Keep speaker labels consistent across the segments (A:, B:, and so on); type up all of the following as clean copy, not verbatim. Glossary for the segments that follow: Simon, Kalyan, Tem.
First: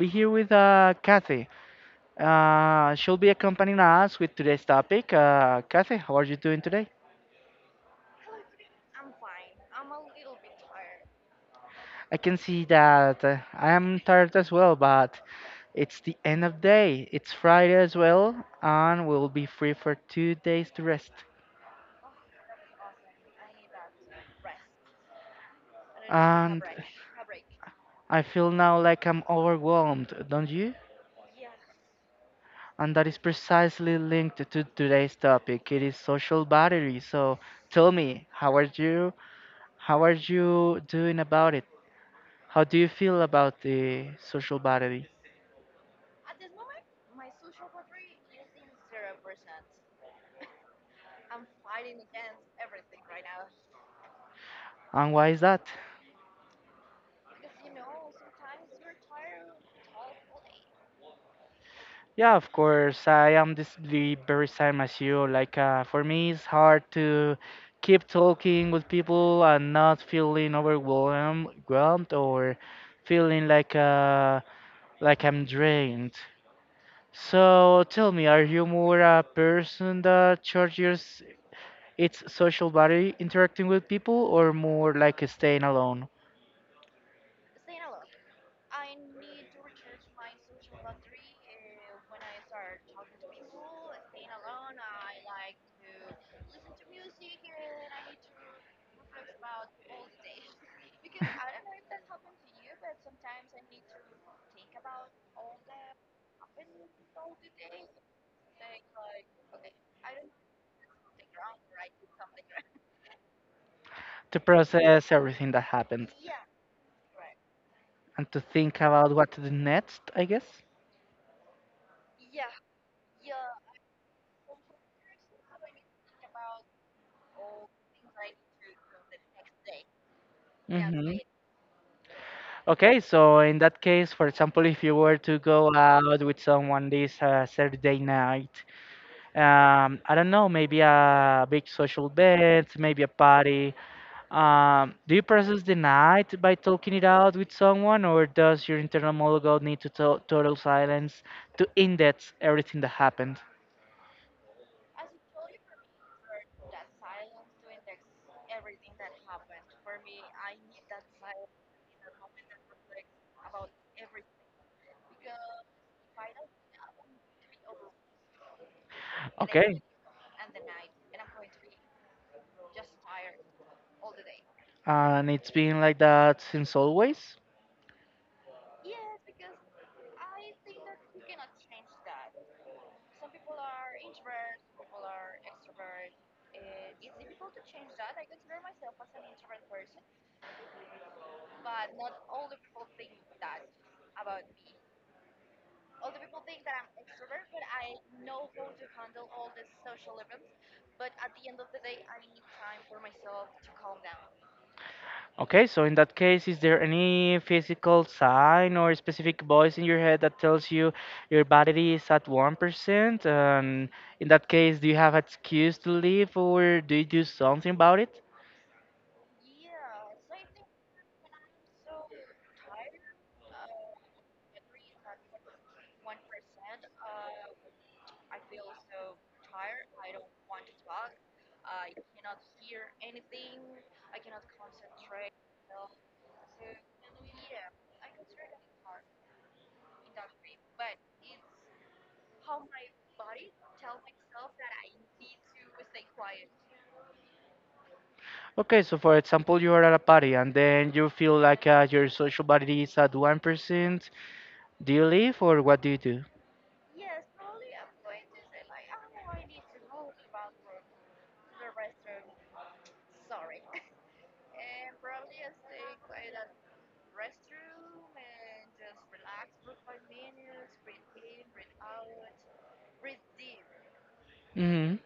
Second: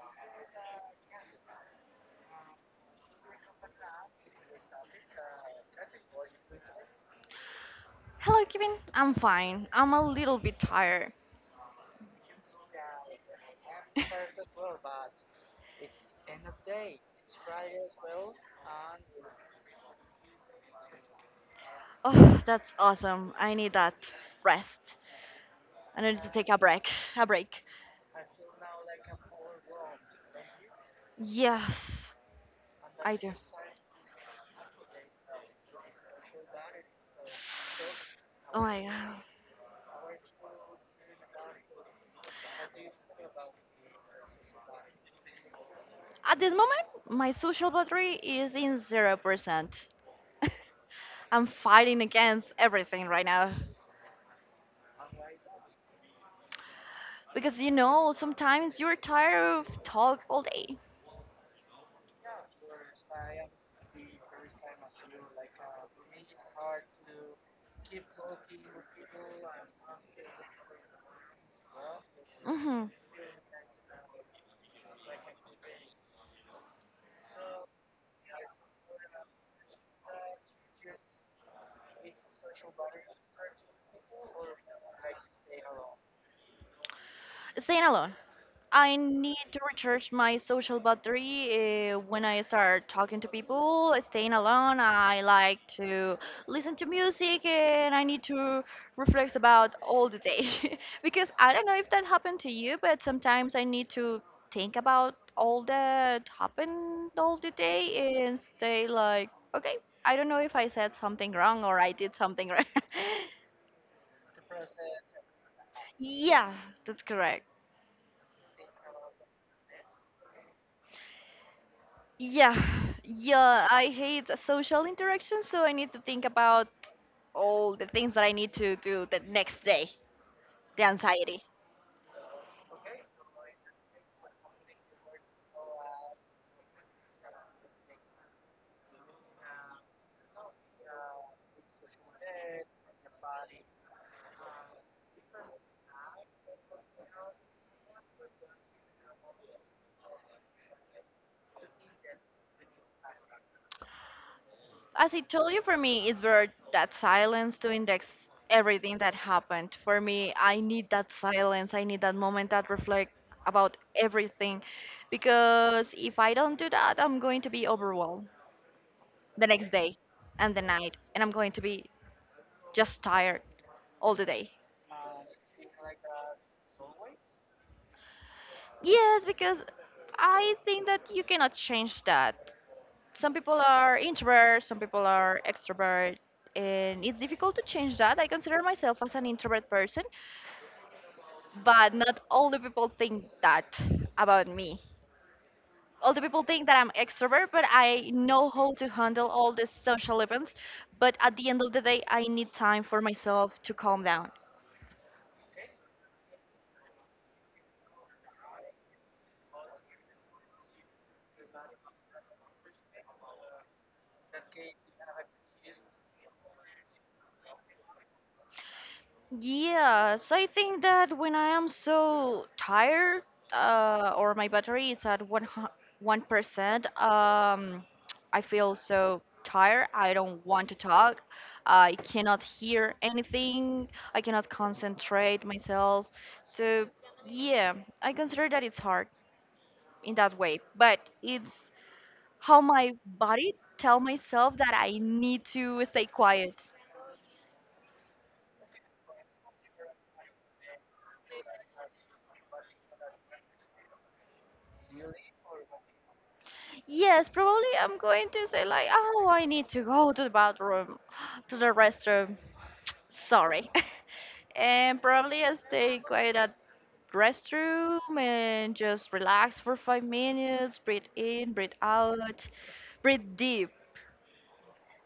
A: be here with Kathy. She'll be accompanying us with today's topic. Kathy, how are you doing today?
B: Hello, Kevin. I'm fine. I'm a little bit tired.
A: I can see that I am tired as well, but it's the end of day. It's Friday as well, and we'll be free for 2 days to rest.
B: Oh, that's awesome. I need that rest. I need to take a
A: And
B: break. A break.
A: I feel now like I'm overwhelmed, don't you?
B: Yes,
A: And that
B: I
A: is
B: do.
A: precisely linked to today's topic. It is social battery. So tell me, how
B: Oh
A: are
B: my
A: you?
B: god.
A: How are you doing about it? How do you feel about the social battery?
B: At this moment, my social battery is in 0%. I'm fighting against everything right now.
A: And why is that?
B: Because you know, sometimes you're tired of talk all day.
A: Yeah, of course, I am this the very same as you. Like, for me, it's hard to keep talking with people and not feeling overwhelmed or
B: Hmm
A: feeling like I'm drained. So tell me, are you more a person that charges its social battery interacting with people, or more like staying alone?
B: Staying alone. I need to recharge my social battery when I start talking to people, staying alone. I like to listen to music and I need to reflect about all the day. Because I don't know if that happened to you, but sometimes I need to think about all that happened all the day and stay like, okay, I don't know if I said something wrong or I did something right.
A: To process everything that happened,
B: Yeah, that's correct.
A: and to think about what to do next, I guess.
B: Yeah, yeah, I hate social interaction, so I need to think about all the things that I need to do the next day, the
A: Hmm.
B: anxiety.
A: Okay, so in that case, for example, if you were to go out with someone this Saturday night, I don't know, maybe a big social event, maybe a party. Do you process the night by talking it out with someone, or does your internal monologue need to total silence to index everything that happened?
B: As I told you, for me, it's better that silence to index everything that happened. For me, I need that silence, I need that moment that reflect about everything, because if I don't do that, I'm going to be overwhelmed the next
A: Okay,
B: day and the night, and I'm going to be just tired all the day.
A: and it's been like that since always.
B: Yes, because I think that you cannot change that. Some people are introvert, some people are extrovert, and it's difficult to change that. I consider myself as an introvert person, but not all the people think that about me. All the people think that I'm extrovert, but I know how to handle all the social events. But at the end of the day, I need time for myself to calm down.
A: Okay, so in that case, is there any physical sign or specific voice in your head that tells you your battery is at 1%? And in that case, do you have an excuse to leave or do you do something about it?
B: Yes, I think that when I am so tired, or my battery is at one percent, I feel so tired. I don't want to talk. I cannot hear anything. I cannot concentrate myself. So yeah, I consider that it's hard in that way. But it's how my body tell myself that I need to stay quiet.
A: Okay, so for example, you are at a party and then you feel like your social battery is at 1%. Do you leave or what do you do?
B: Yes, probably I'm going to say like, oh, I need to go to the bathroom, to the restroom. Sorry. And probably I stay quiet at restroom and just relax for 5 minutes, breathe in, breathe out, breathe deep.
A: Hmm.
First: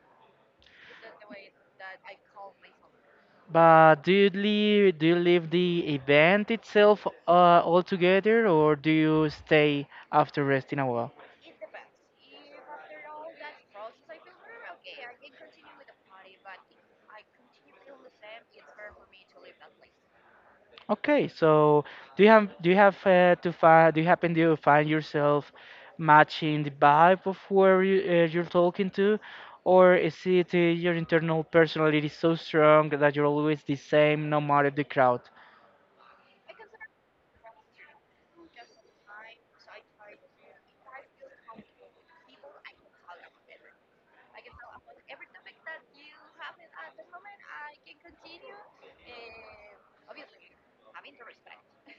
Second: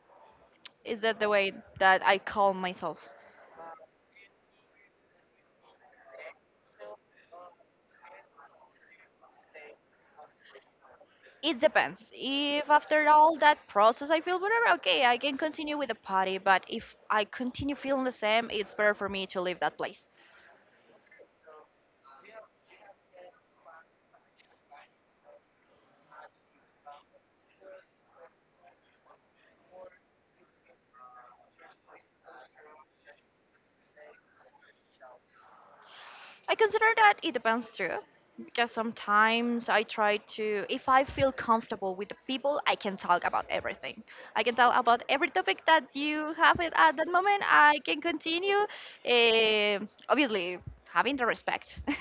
B: Is that the way that I calm myself?
A: But do you leave the event itself altogether, or do you stay after resting a while?
B: It depends. If after all that process I feel whatever, okay, I can continue with the party. But if I continue feeling the same, it's better for me to leave that place.
A: Okay, so do you have to find do you happen to find yourself matching the vibe of where you, you're talking to, or is it your internal personality so strong that you're always the same no matter the crowd?
B: I consider that it depends too, because sometimes I try to, if I feel comfortable with the people, I can talk about everything. I can talk about every topic that you have it at that moment. I can continue, eh, obviously having the respect.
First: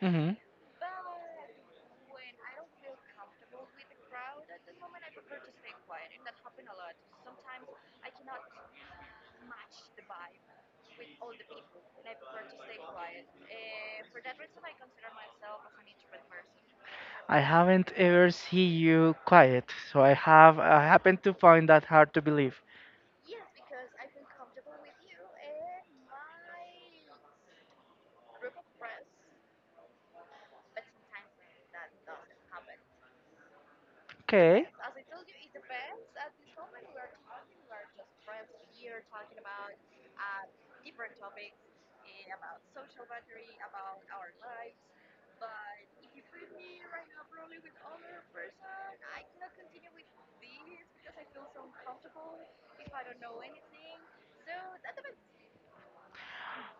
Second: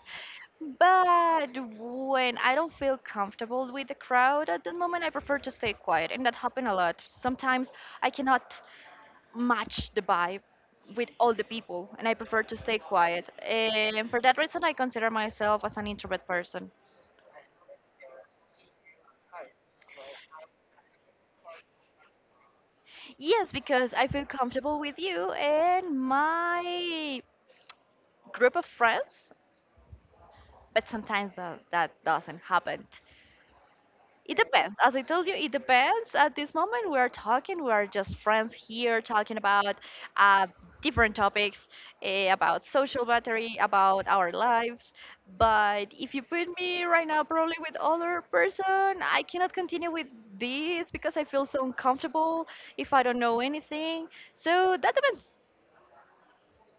A: Hmm.
B: But when I don't feel comfortable with the crowd at the moment, I prefer to stay quiet, and that happened a lot. Sometimes I cannot match the vibe with all the people and I prefer to stay quiet. And for that reason I consider myself as an introvert person.
A: I haven't ever seen you quiet, so I happen to find that hard to believe.
B: Yes, because I feel comfortable with you and my group of friends, but sometimes that doesn't happen. It
A: Okay,
B: depends. As I told you, it depends. At this moment, we are talking. We are just friends here talking about uh, different topics about social battery, about our lives. But if you put me right now, probably with other person, I cannot continue with this because I feel so uncomfortable if I don't know anything. So that depends.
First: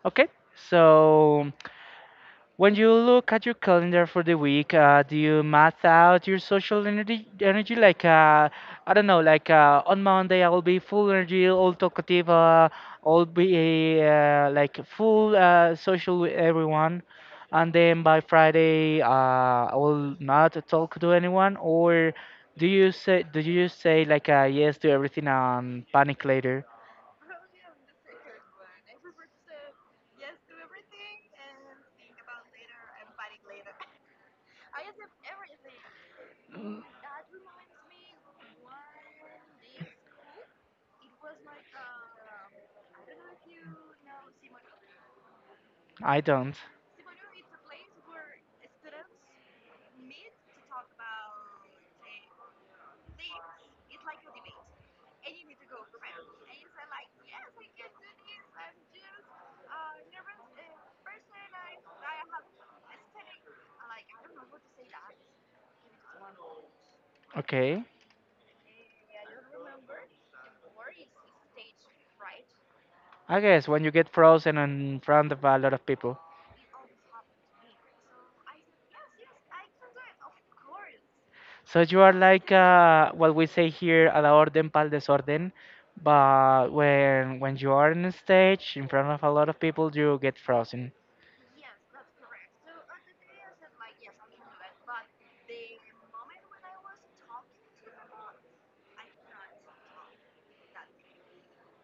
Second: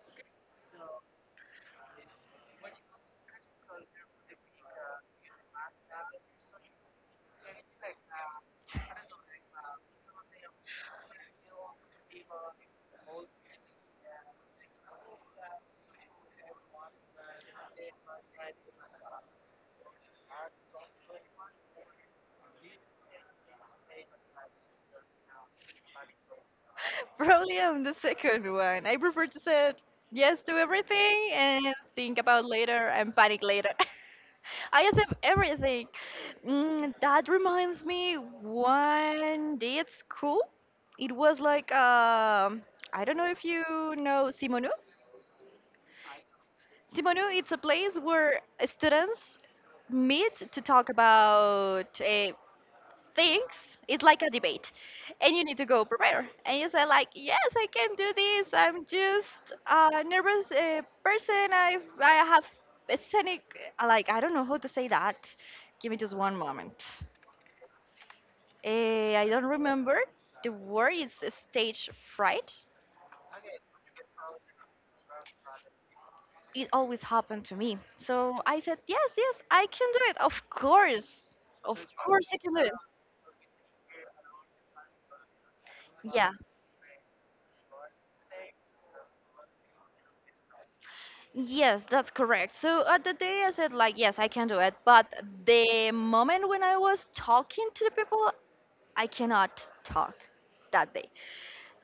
A: okay, so. When you look at your calendar for the week, do you math out your social energy? Energy like I don't know, like on Monday I will be full energy, all talkative, all be like full social with everyone, and then by Friday I will not talk to anyone. Or do you say like yes to everything and panic later?
B: Probably on the second one. I prefer to say yes to everything and think about later and panic later. I accept everything. Mm, that reminds me, one day at school, it was like I don't know if you know Simonu.
A: I don't.
B: Simonu, it's a place where students meet to talk about things, it's like a debate and you need to go prepare and you say like yes, I can do this, I'm just a nervous person, I have a scenic, like I don't know how to say that, give me just one moment.
A: Okay.
B: I don't remember, the word is stage fright.
A: I guess when you get frozen in front of a lot of people.
B: It always happened to me, so I said yes, yes, I can do it, of course, of
A: So you are
B: course I
A: like
B: can do it.
A: what we say here, a la orden pal desorden.
B: Yeah.
A: But when you are on stage in front of a lot of people, you get frozen.
B: Yes, that's correct. So at the day I said like yes, I can do it, but the moment when I was talking to the people, I cannot talk that day.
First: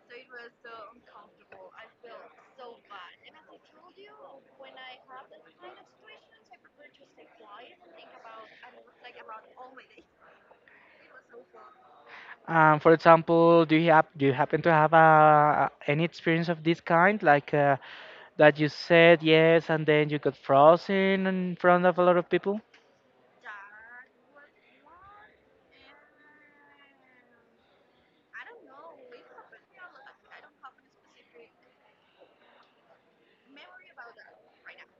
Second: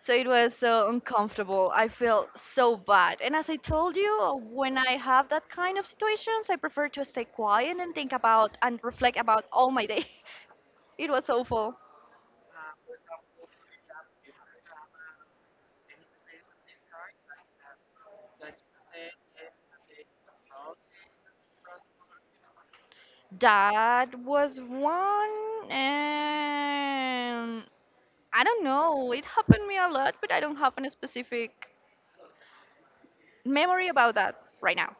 B: So it was so uncomfortable. I felt so bad. And as I told you, when I have that kind of situations, I prefer to stay quiet and think about and reflect about all my day. It was awful.
A: For example, do you happen to have any experience of this kind, like that you said yes and then you got frozen in front of a lot of people,
B: That was one, and I don't know. It happened me a lot, but I don't have any specific memory about that right now.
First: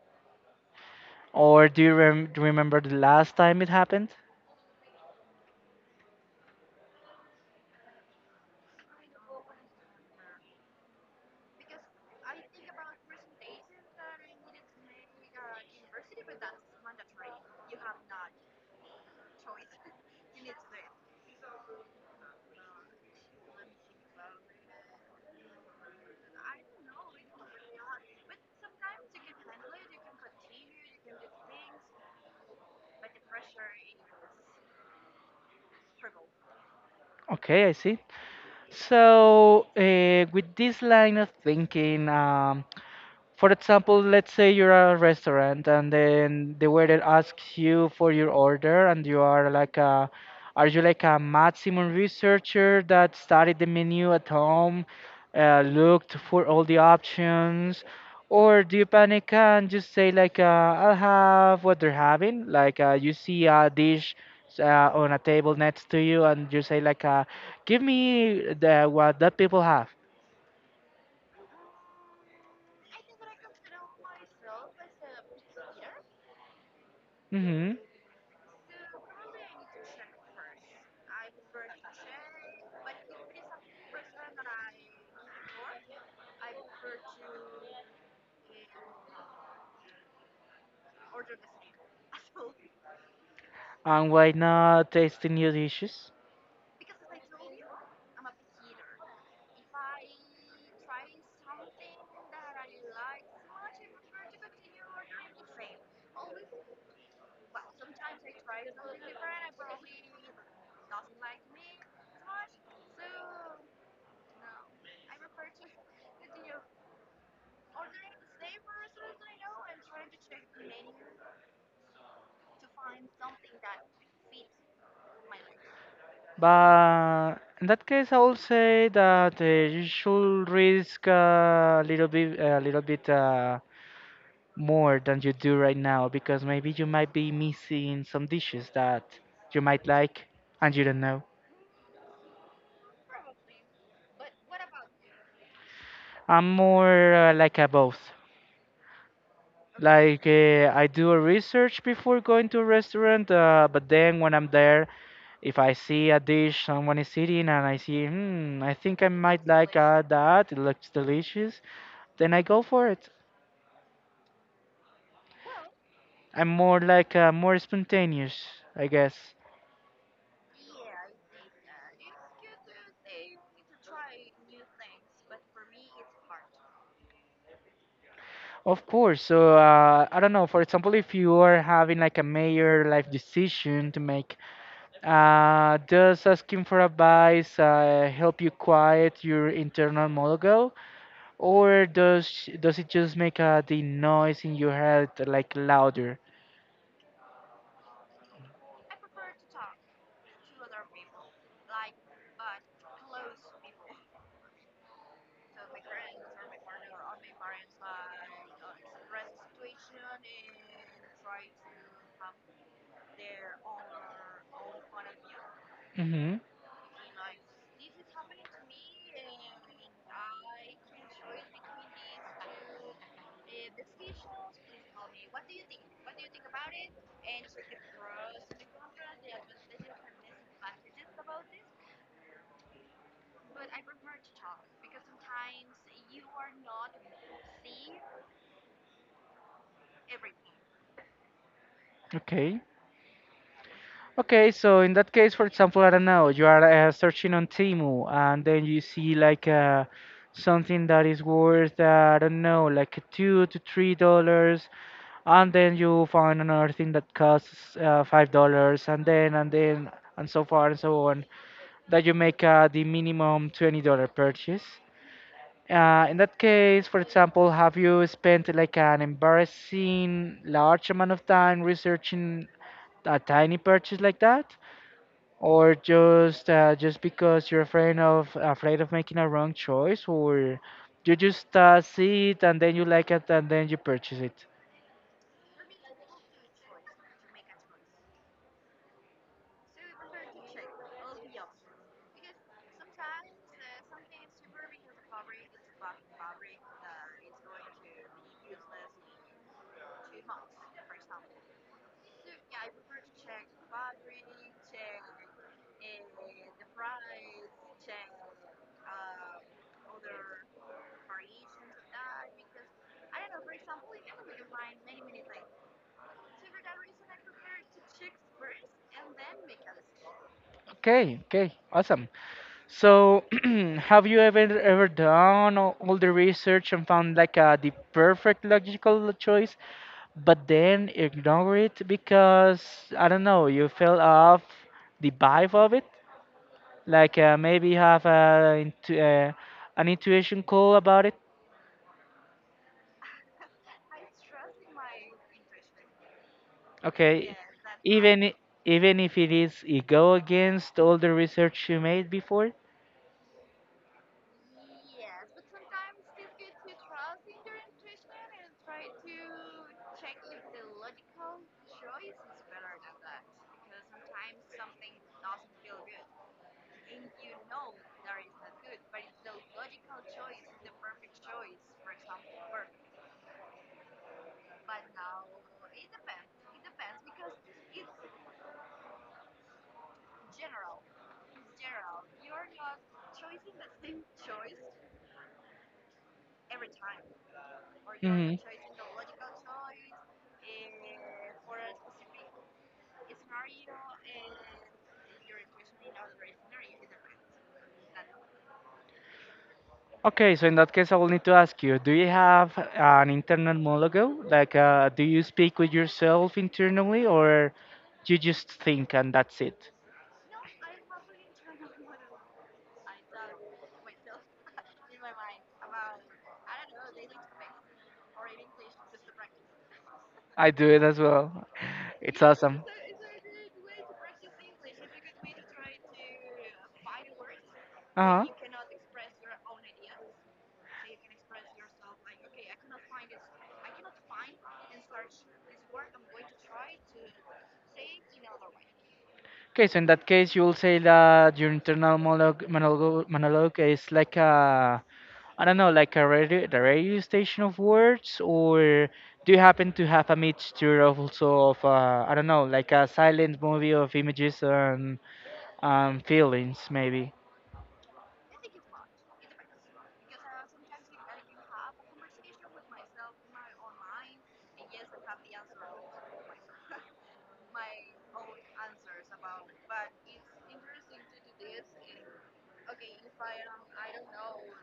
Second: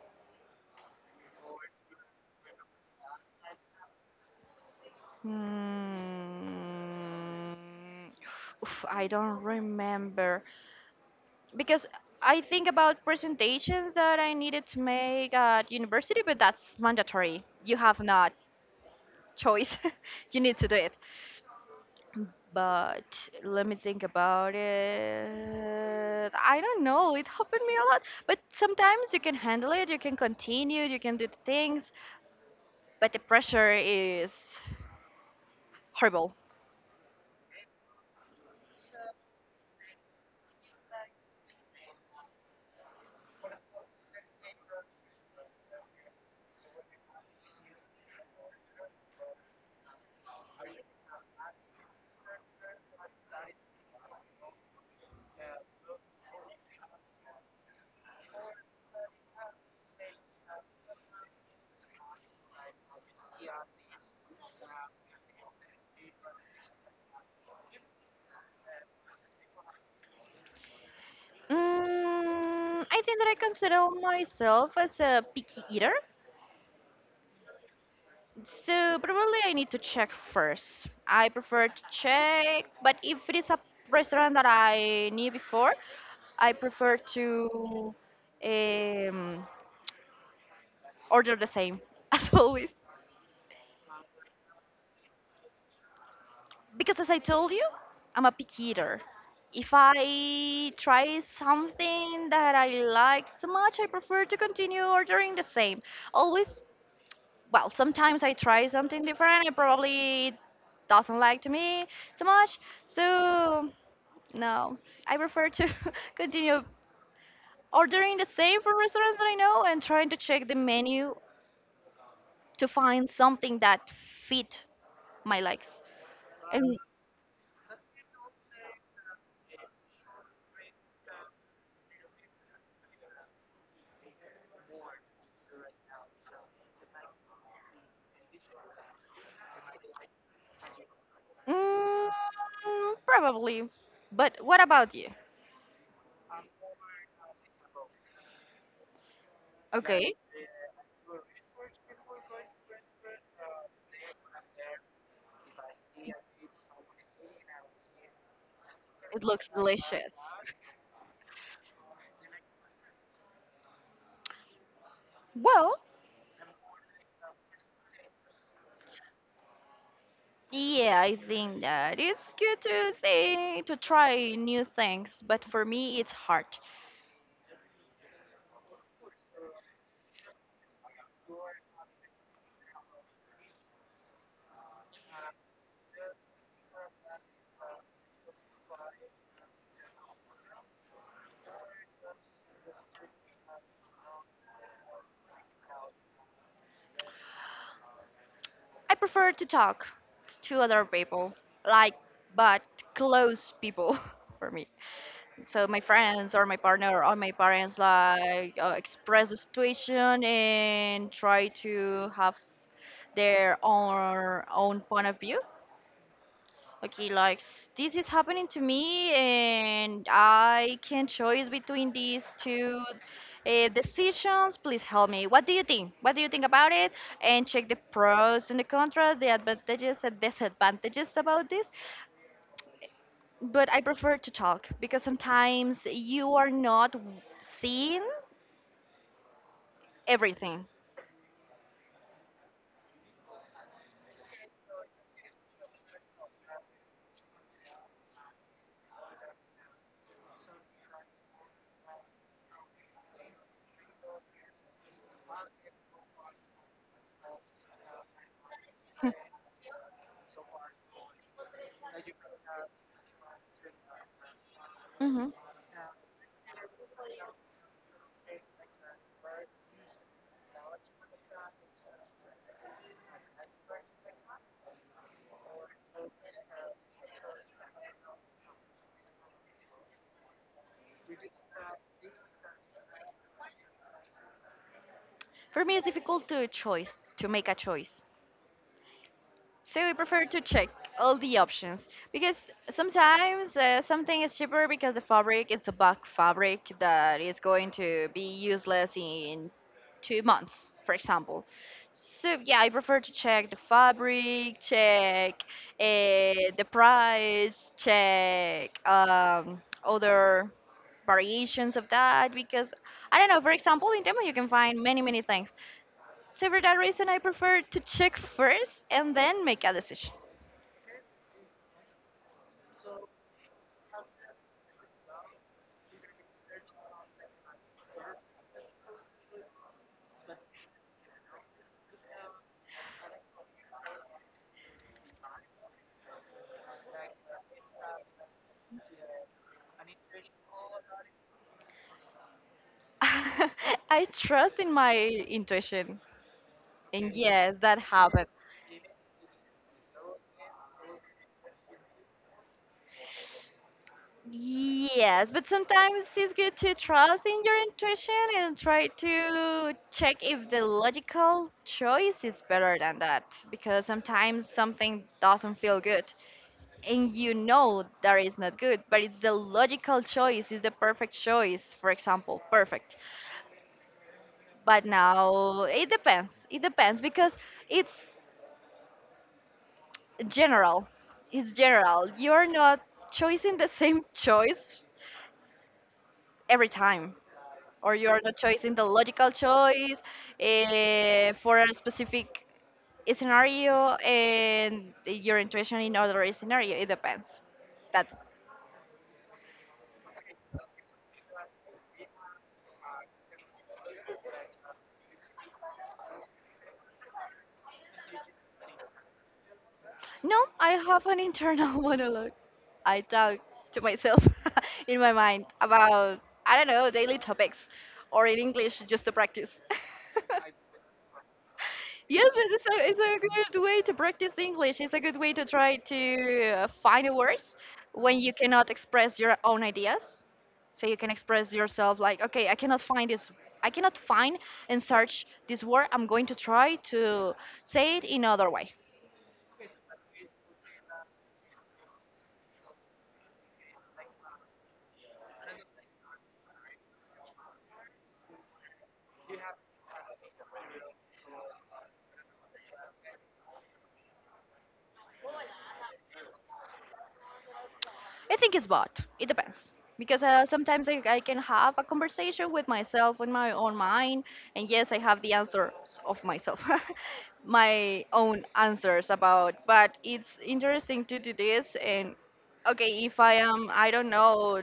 A: or do you remember the last time it happened?
B: Mm, oof, I don't remember because I think about presentations that I needed to make at university, but that's mandatory. You have not choice. You need to do it. But let me think about it. I don't know. It happened me a lot. But sometimes you can handle it. You can continue. You can do the things. But the pressure is horrible.
A: Okay, I see. So with this line of thinking. For example, let's say you're at a restaurant and then the waiter asks you for your order, and you are like a are you like a maximum researcher that studied the menu at home, looked for all the options, or do you panic and just say like I'll have what they're having? Like you see a dish uh, on a table next to you and you say like give me the what that people have.
B: Mm, I think that I consider myself as a picky eater,
A: Hmm.
B: so probably I need to check first. I prefer to check, but if it is a restaurant that I knew before, I prefer to um, order the same as always.
A: And why not tasting new dishes?
B: Because as I told you, I'm a picky eater. If I try something that I like so much, I prefer to continue ordering the same. Always, well, sometimes I try something different. It probably doesn't like to me so much. So no, I prefer to continue ordering the same from restaurants that I know and trying to check the menu to find something that fit my likes. And
A: But in that case, I will say that you should risk a little bit, more than you do right now, because maybe you might be missing some dishes that you might like and you don't know.
B: mm, probably. But what about you?
A: I'm more like a both.
B: Okay,
A: Like I do a research before going to a restaurant, but then when I'm there, if I see a dish someone is eating and I see, hmm, I think I
B: it
A: might
B: looks
A: like
B: delicious.
A: that, it looks delicious, then I go for it.
B: Well,
A: I'm more like more spontaneous, I guess.
B: yeah, I think that it's good to think to try new things, but for me it's hard.
A: Of course. So I don't know. For example, if you are having like a major life decision to make, does asking for advice help you quiet your internal monologue, or does it just make the noise in your head like louder?
B: I prefer to talk to other people, like, but close people for me. So my friends or my partner or my parents, like, express the situation and try to have their own point of view.
A: Mm-hmm.
B: Okay, like this is happening to me, and I can choose between these two decisions. Please help me. What do you think? What do you think about it? And check the pros and the cons, the advantages and disadvantages about this. But I prefer to talk because sometimes you are not seeing everything.
A: Okay. Okay, so in that case, for example, I don't know, you are searching on Temu and then you see like something that is worth, I don't know, like $2 to $3, and then you find another thing that costs $5, and then and so far and so on, that you make the minimum $20 purchase.
B: Hmm
A: In that case, for example, have you spent like an embarrassing large amount of time researching a tiny purchase like that? Or just because you're afraid of making a wrong choice, or you just see it and then you like it and then you purchase it?
B: For me, it's difficult to choice to make a choice. So we prefer to check all the options because sometimes something is cheaper because the fabric is a bulk fabric that is going to be useless in 2 months, for example. So yeah, I prefer to check the fabric, check uh, the price, check other variations of that because I don't know. For example, in Temu you can find many many things. So for that reason, I prefer to check first and then make a decision.
A: Okay, okay, awesome. So have you ever done all the research and found like the perfect logical choice, but then ignore it because, I don't know, you fell off the vibe of it, like maybe have a, an intuition call about it?
B: I trust in my intuition, and
A: Okay,
B: yes, that
A: even
B: happened.
A: i- even if it is it go against all the research you made before.
B: Yes, but sometimes it's good to trust in your intuition and try to check if the logical choice is better than that because sometimes something doesn't feel good and you know that is not good, but it's the logical choice, it's the perfect choice, for example, perfect. But now it depends. It depends because it's general. It's general. You're not choosing the same choice every time, or you're not choosing the logical choice for a specific scenario and your intuition in other scenario. It depends. That.
A: Okay, so in that case, I will need to ask you: do you have an internal monologue? Like, do you speak with yourself internally, or you just think and that's it?
B: No, I have an internal monologue. I talk to myself in my mind about, I don't know, daily topics, or in English, just to practice.
A: I do it as well. It's
B: Yes, but
A: awesome.
B: it's a good way to practice English. It's a good way to try to find the words when
A: Uh
B: you cannot express your own
A: huh.
B: ideas. So you can express yourself like, okay, I cannot find this. I cannot find and search this word. I'm going to try to say it in other way.
A: Okay, so in that case, you'll say that your internal monologue is like a, I don't know, like a radio, the radio station of words, or do you happen to have a mixture of also of, I don't know, like a silent movie of images and feelings, maybe?
B: I think it's both. It depends. Because sometimes I can have a conversation with myself in my own mind, and yes, I have the answers of myself, my own answers about. But it's interesting to do this, and okay, if I am, I don't know,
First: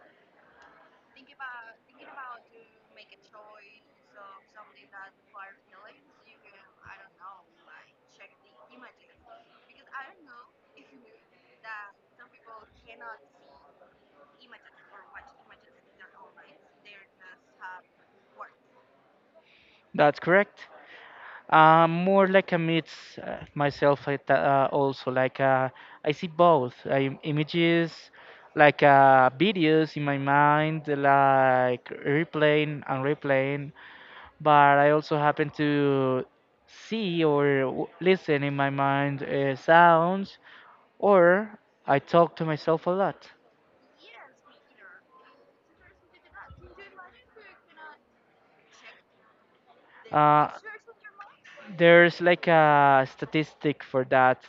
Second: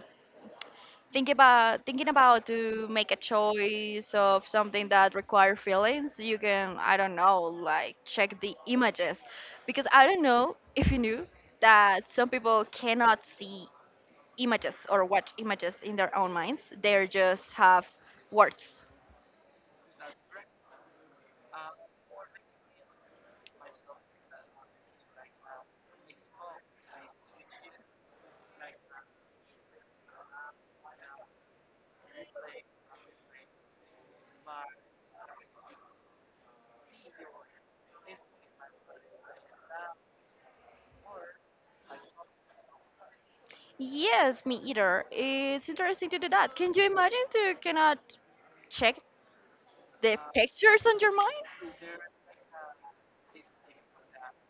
B: thinking about to make a choice of something that require feelings, you can, I don't know, like check the images, because I don't know if you knew that some people cannot see images or watch images in their own minds. They just have words.
A: That's correct? More like a mix also like I see both images like videos in my mind like replaying and replaying, but I also happen to see or listen in my mind sounds, or I talk to myself a lot.
B: Yes, me either. It's interesting to do that. Can you imagine to cannot check the
A: Uh,
B: pictures on your mind?
A: There's like a statistic for that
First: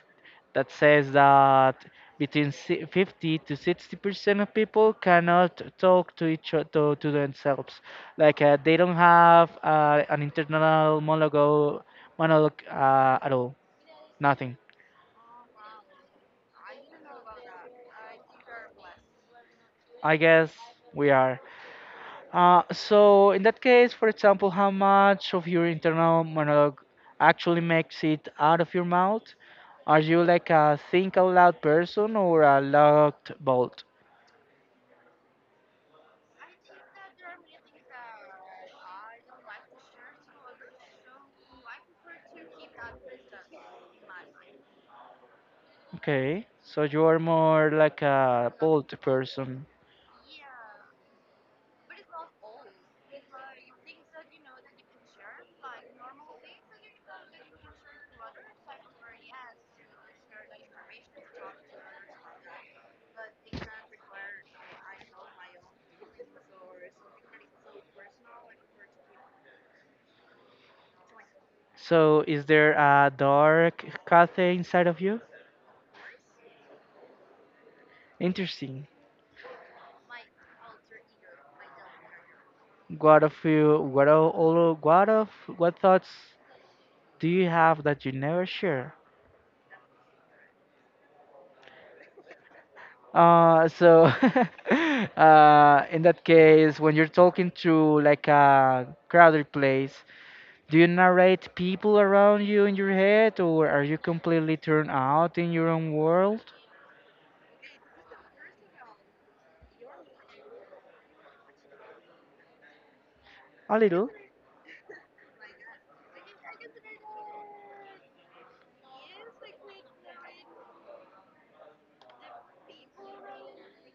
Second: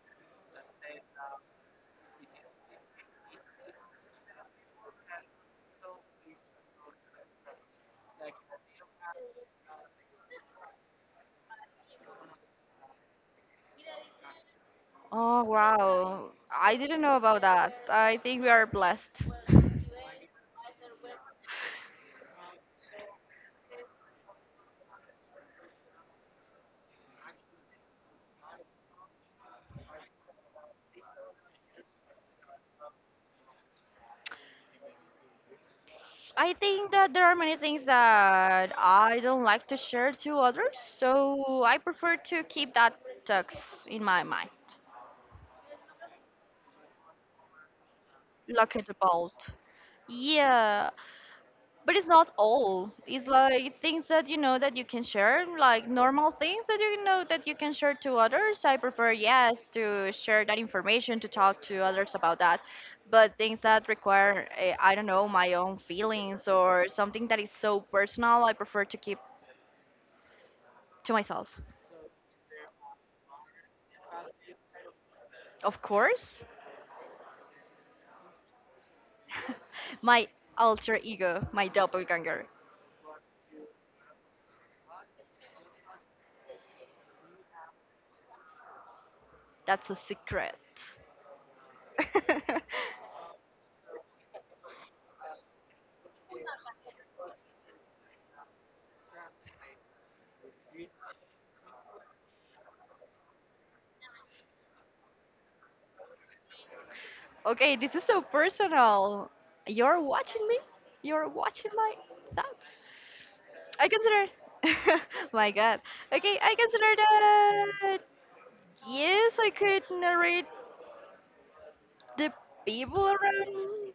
A: that says that between 50 to 60% of people cannot talk to each other to themselves. Like they don't have an internal monologue at all. Nothing.
B: Oh wow. I didn't know about that. I think we are blessed.
A: I guess we are. So in that case, for example, how much of your internal monologue actually makes it out of your mouth? Are you like a think out loud person or a locked bolt?
B: I think that there are many things that I don't like to share to others, so I prefer to keep that tux in my mind.
A: Okay, so you are more like a
B: Lock it
A: bolt
B: bolt.
A: person.
B: Yeah, but it's not all. It's like things that you know that you can share, like normal things that you know that you can share to others. I prefer, yes, to share that information, to talk to others about that. But things that require, I don't know, my own feelings or something that is so personal, I prefer to keep to myself.
A: So is there a dark cafe inside of you?
B: Of course,
A: Interesting.
B: my alter ego, my doppelganger.
A: What of you? What of all? What of what thoughts do you have that you never share?
B: That's a secret.
A: So, in that case, when you're talking to like a crowded place, do you narrate people around you in your head, or are you completely turned out in your own world?
B: Okay, this is so personal. You're watching me? You're watching my thoughts?
A: A
B: I
A: little.
B: consider. my god. Okay, I consider that. uh, Yes, I could narrate the people around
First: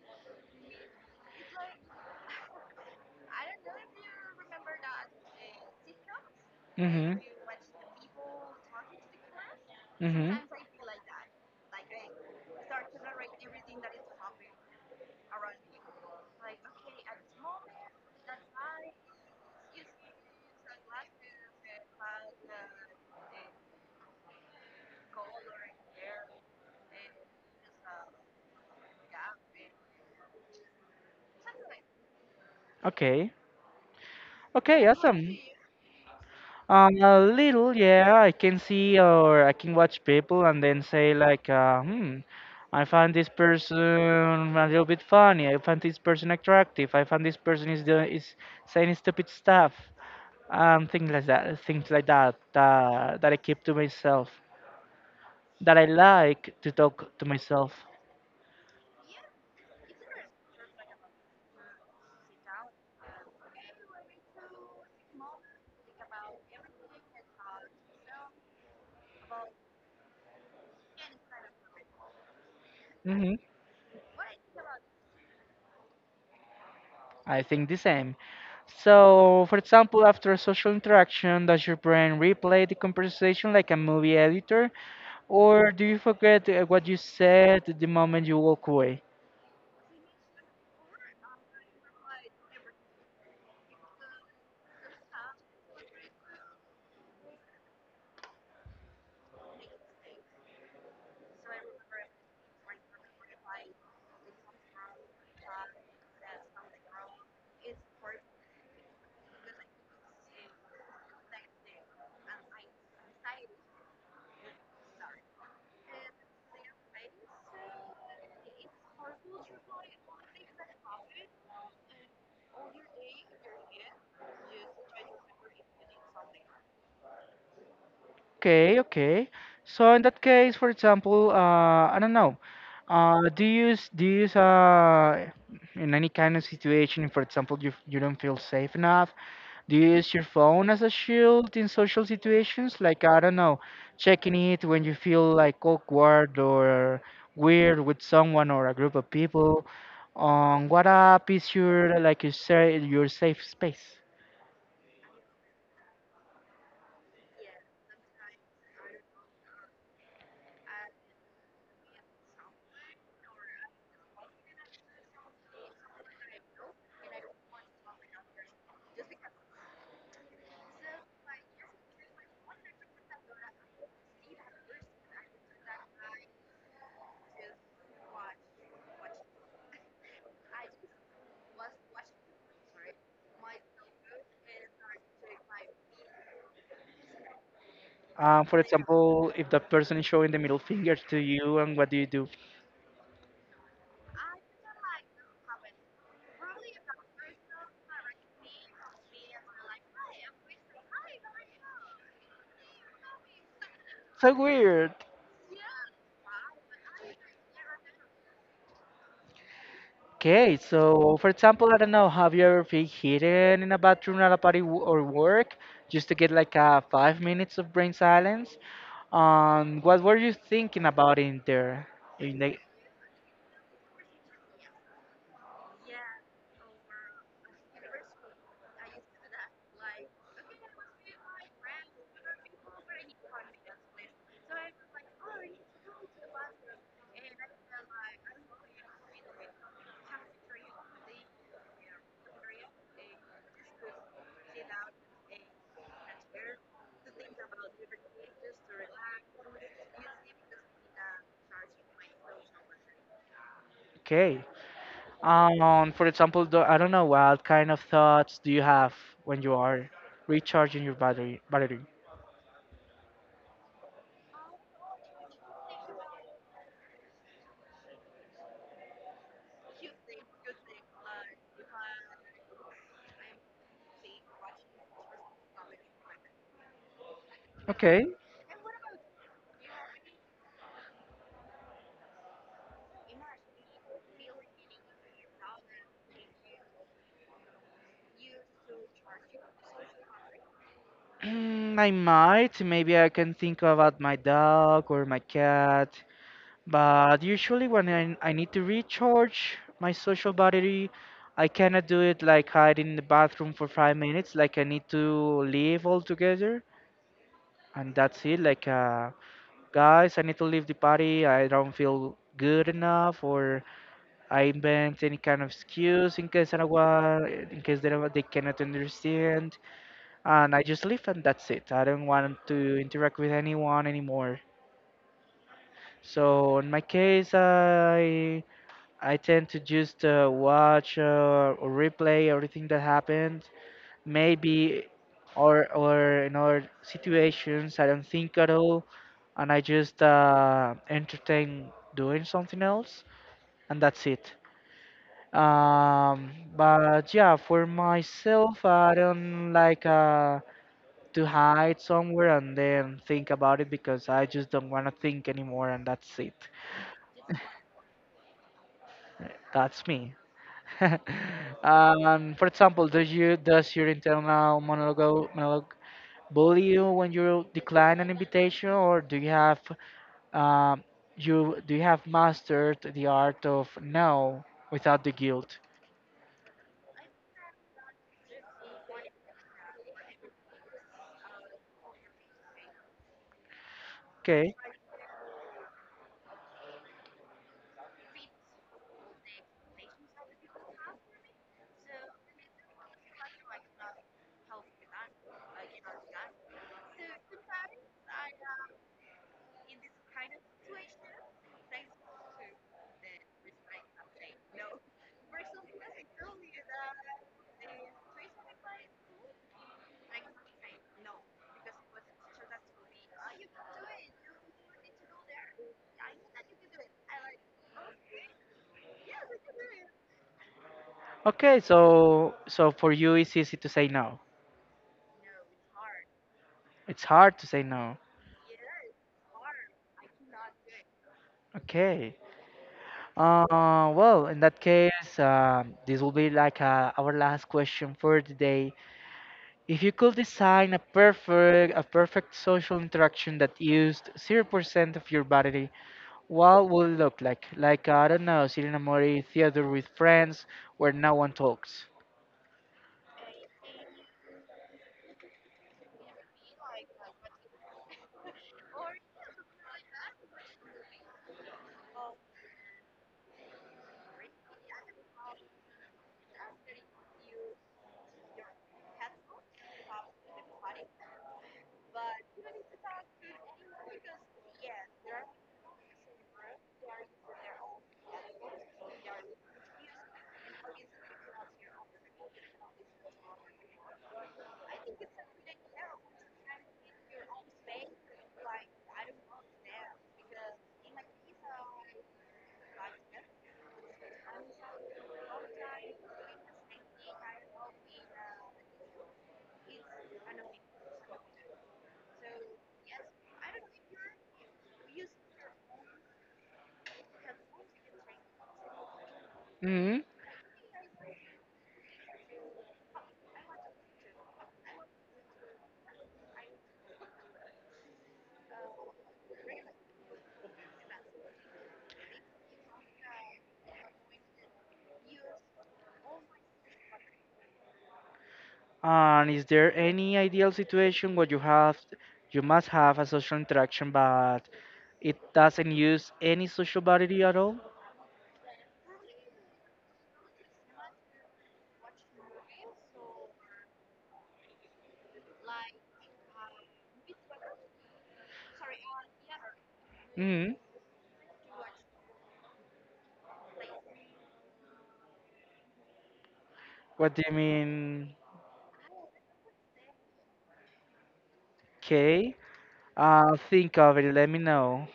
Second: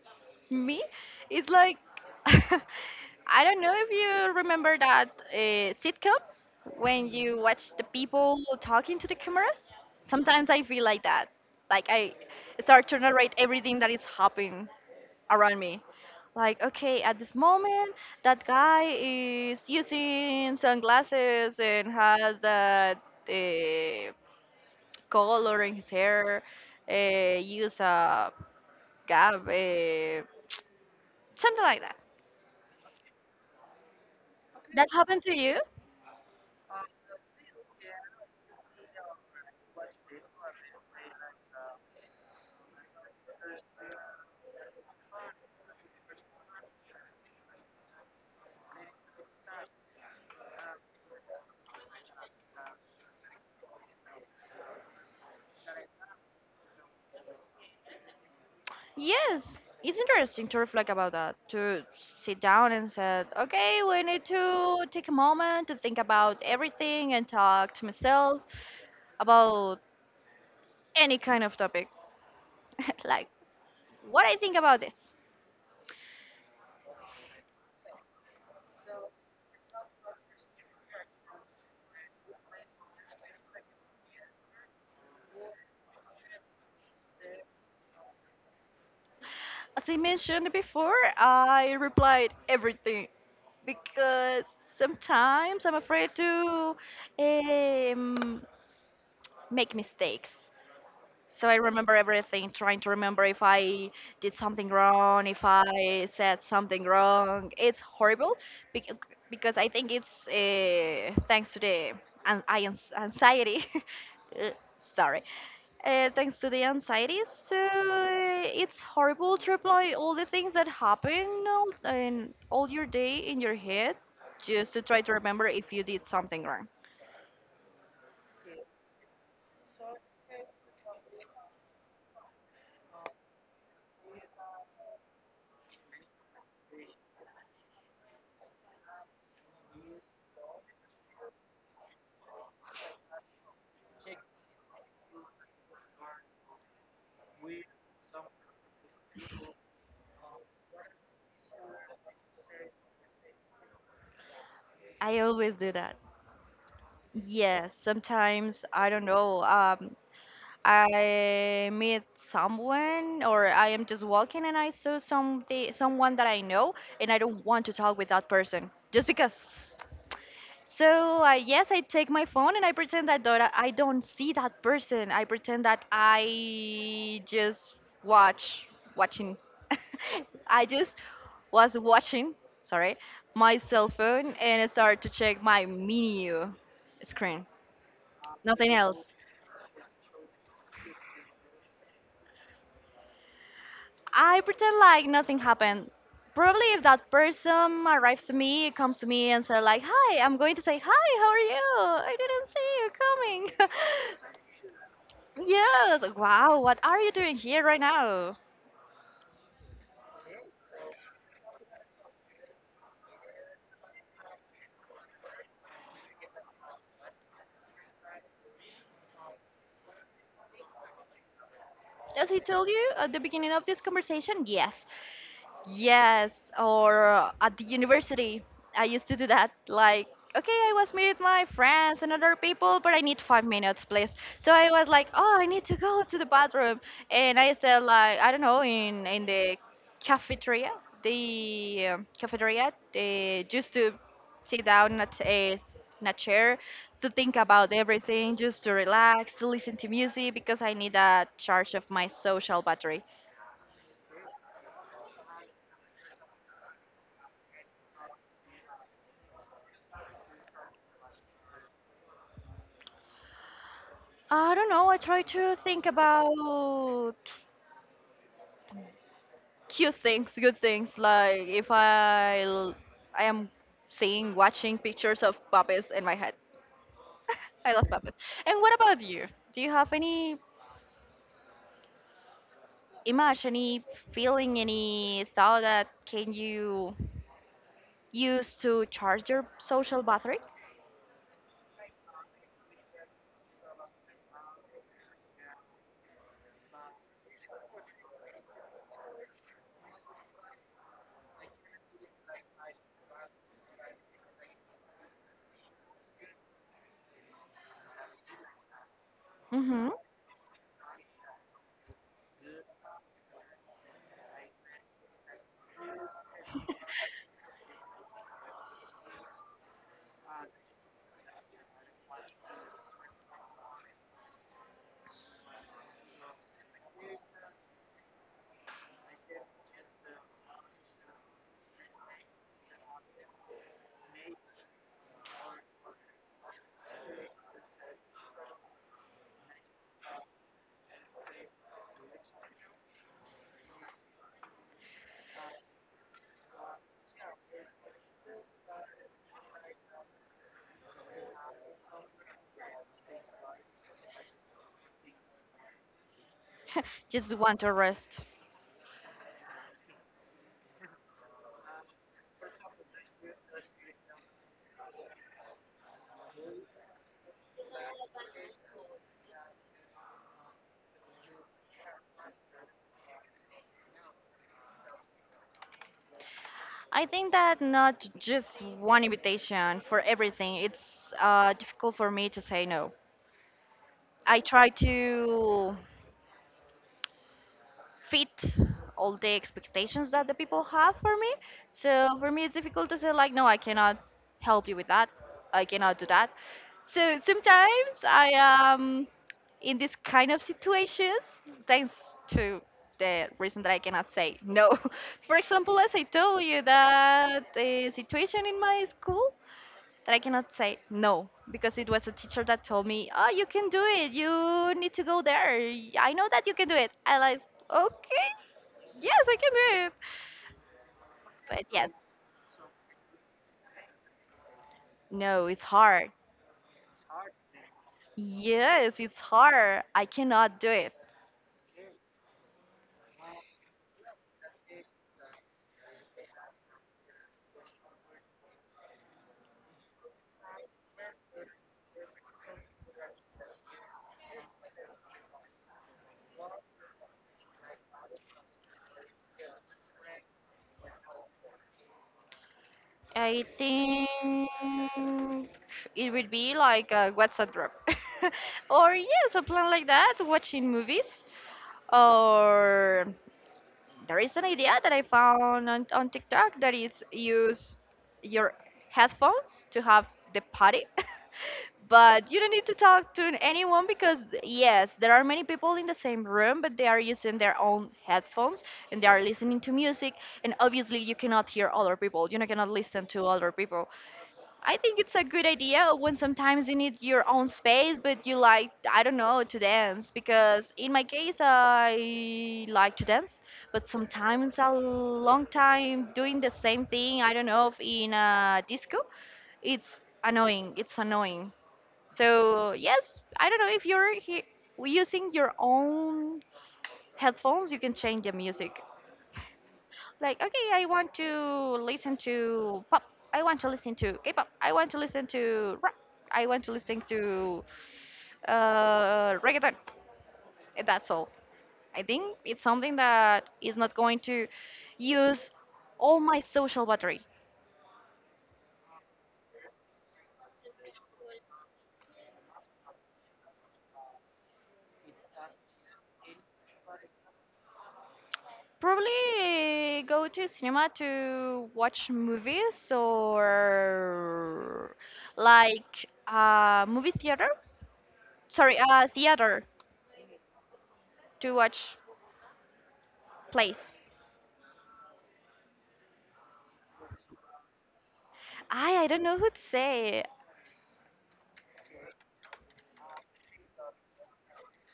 B: me. It's like, I don't know if you remember that sitcoms when
A: Mm-hmm.
B: you watch the people talking to the cameras.
A: Mm-hmm.
B: Sometimes I feel like that, like I start to narrate everything that is happening around me, like, okay, at this moment that guy is using sunglasses and has that uh, color in his hair, use a Garb, something like that.
A: Okay. Okay,
B: That happened to
A: awesome.
B: you?
A: A little, yeah. I can see or I can watch people and then say like, hmm, I find this person a little bit funny. I find this person attractive. I find this person is saying stupid stuff. Things like that. Things like that. That I keep to myself. That I like to talk to myself.
B: Yes, it's interesting to reflect about that, to sit down and said, okay, we need to take a moment to think about everything and talk to myself about any kind of topic, like what I think about this.
A: I think the same. So, for example, after a social interaction, does your brain replay the conversation like a movie editor, or do you forget what you said the moment you walk away?
B: As I mentioned before, I replied everything because sometimes I'm afraid to um, make mistakes. So I remember everything, trying to remember if I did something wrong, if I said something wrong. It's horrible bec- because I think it's thanks to the anxiety. Uh, Sorry. Thanks to the anxiety. So it's horrible to reply all the things that happen all, in all your day in your head just to try to remember if you did something wrong.
A: Okay, okay. So in that case, for example, I don't know. Do you use in any kind of situation, for example, you don't feel safe enough, do you use your phone as a shield in social situations? Like, I don't know, checking it when you feel like awkward or weird with someone or a group of people. On what app is your like you say your safe space?
B: I always do that. Yes, sometimes I don't know. I meet someone or I am just walking and I saw something, someone that I know, and I don't want to talk with that person just because. So yes, I take my phone and I pretend that I don't see that person. I pretend that I just watch watching. I just was watching, sorry, my cell phone and I started to check my menu screen.
A: For
B: Nothing else.
A: example, if the person is showing the middle finger to you, and what do you do?
B: I pretend like nothing happened. Probably if that person arrives to me, comes to me and say like, "Hi," I'm going to say, "Hi, how are you? I didn't see you
A: So weird.
B: coming." Yes. Wow. What are you doing here right now?
A: Okay, so for example, I don't know, have you ever been hidden in a bathroom at a party or work just to get like a 5 minutes of brain silence? What were you thinking about in there?
B: As
A: In
B: I
A: the
B: told you at the beginning of this conversation, yes. Yes, or at the university, I used to do that. Like, okay, I was with my friends and other people, but I need 5 minutes, please. So I was like, oh, I need to go to the bathroom, and I stayed like, I don't know, in cafeteria, the cafeteria, they just to sit down at a t- a- in a chair to think about everything, just to relax, to listen to music because I need a charge of my social battery.
A: okay, for example, do, I don't know, what kind of thoughts do you have when you are recharging your battery?
B: I don't know. I try to think about cute things, good things. Like if I I am seeing, watching pictures of puppets in my head. I love
A: Okay.
B: puppets. And what about you? Do you have any image, any feeling, any thought that can you use to charge your social battery?
A: Mm, I might. Maybe I can think about my dog or my cat. But usually when I need to recharge my social battery, I cannot do it like hiding in the bathroom for 5 minutes. Like I need to leave altogether, and that's it. Like,
B: Mm-hmm.
A: guys, I need to leave the party. I don't feel good enough, or I invent any kind of excuse in case I don't want, in case they cannot understand, and I just leave, and that's it. I don't want to interact with anyone anymore. So in my case, I tend to just watch or replay everything that happened. Maybe or in other situations, I don't think at all, and I just entertain doing something else, and that's it. Um, but yeah, for myself, I don't like to hide somewhere and then think about it, because I just don't want to think anymore, and that's it.
B: Just want to rest.
A: That's me. Um, for example, does your internal monologue bully you when you decline an invitation, or do you have um, you do you have mastered the art of no without the guilt?
B: I think that not just one invitation for everything. It's difficult for me to say no. I
A: Okay,
B: try to fit all the expectations that the people have for me. So for me, it's difficult to say like, no, I cannot help you with that. I cannot do that. So sometimes I am in this kind of situations thanks to the reason that I cannot say no. For example, as I told you that the situation in my school that I cannot say no because it was a teacher that told me, "Oh, you can do it. You need to go there. I know that you can do it." I like, "Okay, yes, I can do it."
A: okay.
B: But yes,
A: So so for you, it's easy to say no.
B: no, it's hard.
A: It's hard to say no.
B: Yes, it's hard. I cannot do it.
A: Okay. Well, in that case, this will be like our last question for today. If you could design a perfect social interaction that used 0% of your body, what would it look like? Like I don't know, sitting in a movie theater with friends where no one talks.
B: I think it would be like a WhatsApp group. Or yes, a plan like that, watching movies or. There is an idea that I found on TikTok that is use your headphones to have the party. But you don't need to talk to anyone because yes, there are many people in the same room, but they are using their own headphones and they are listening to music, and obviously you cannot hear other people, you know, cannot listen to other people. I think it's a good idea when sometimes you need your own space, but you like, I don't know, to dance. Because in my case, I like to dance, but sometimes a long time doing the same thing, I don't know, if in a disco, it's annoying. It's annoying. So, yes, I don't know if you're using your own headphones, you can change the music.
A: Hmm.
B: Like, okay, I want to listen to pop, I want to listen to k-pop, I want to listen to rap, I want to listen to reggaeton, and that's all. I think it's something that is not going to use all my social battery.
A: And is there any ideal situation where you must have a social interaction but it doesn't use any social body at all?
B: Probably go to cinema to watch movies or like movie theater, sorry, theater,
A: Hmm.
B: to watch plays.
A: What do you mean?
B: I don't know who'd say
A: Okay. Think of it. Let me know.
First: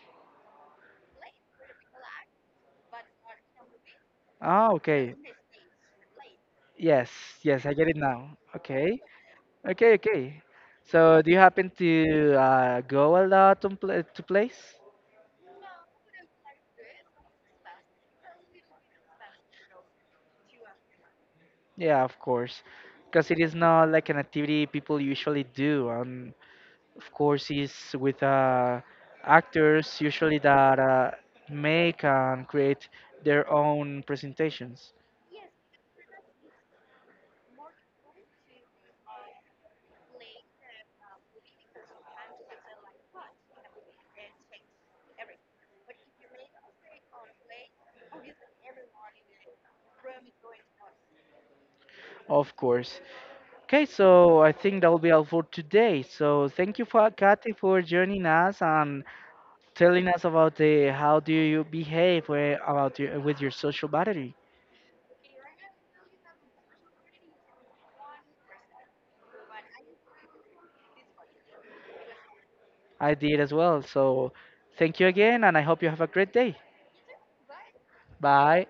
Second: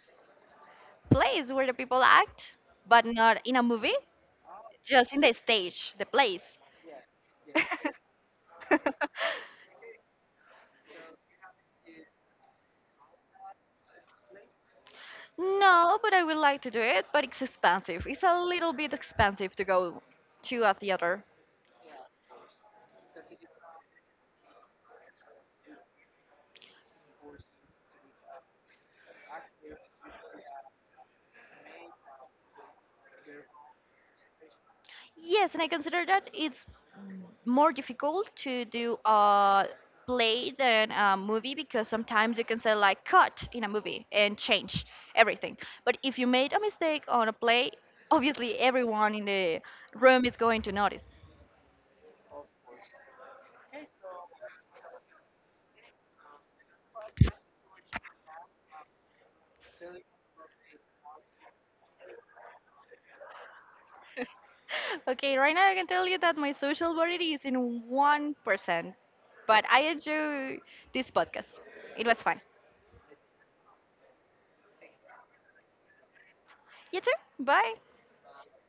B: plays where the people act, but not in a movie,
A: Ah,
B: just
A: okay.
B: in the stage, the place.
A: Yes, yes, I get it now. Okay, okay, okay. So, do you happen to go a lot on pla to place?
B: No, but I would like to do it, but it's expensive. It's a little bit expensive to go to a theater.
A: Yeah, of course, because it is not like an activity people usually do. Of course, it's with actors usually that make and create their own presentations.
B: Yes, and I consider that it's more difficult to do a play than a movie because sometimes you can say like cut in a movie and change everything. But if you made a mistake on a play, obviously everyone in the room is going to notice.
A: Of course. Okay, so I think that will be all for today. So, thank you for Kathy for joining us and telling us about the how do you behave where, about your, with your social battery.
B: Okay, right now I can tell you that my social variety is in 1%, but I enjoy this podcast. It was fun.
A: I did as well. So thank you again, and I hope you have a great day.
B: You too. Bye.
A: Bye.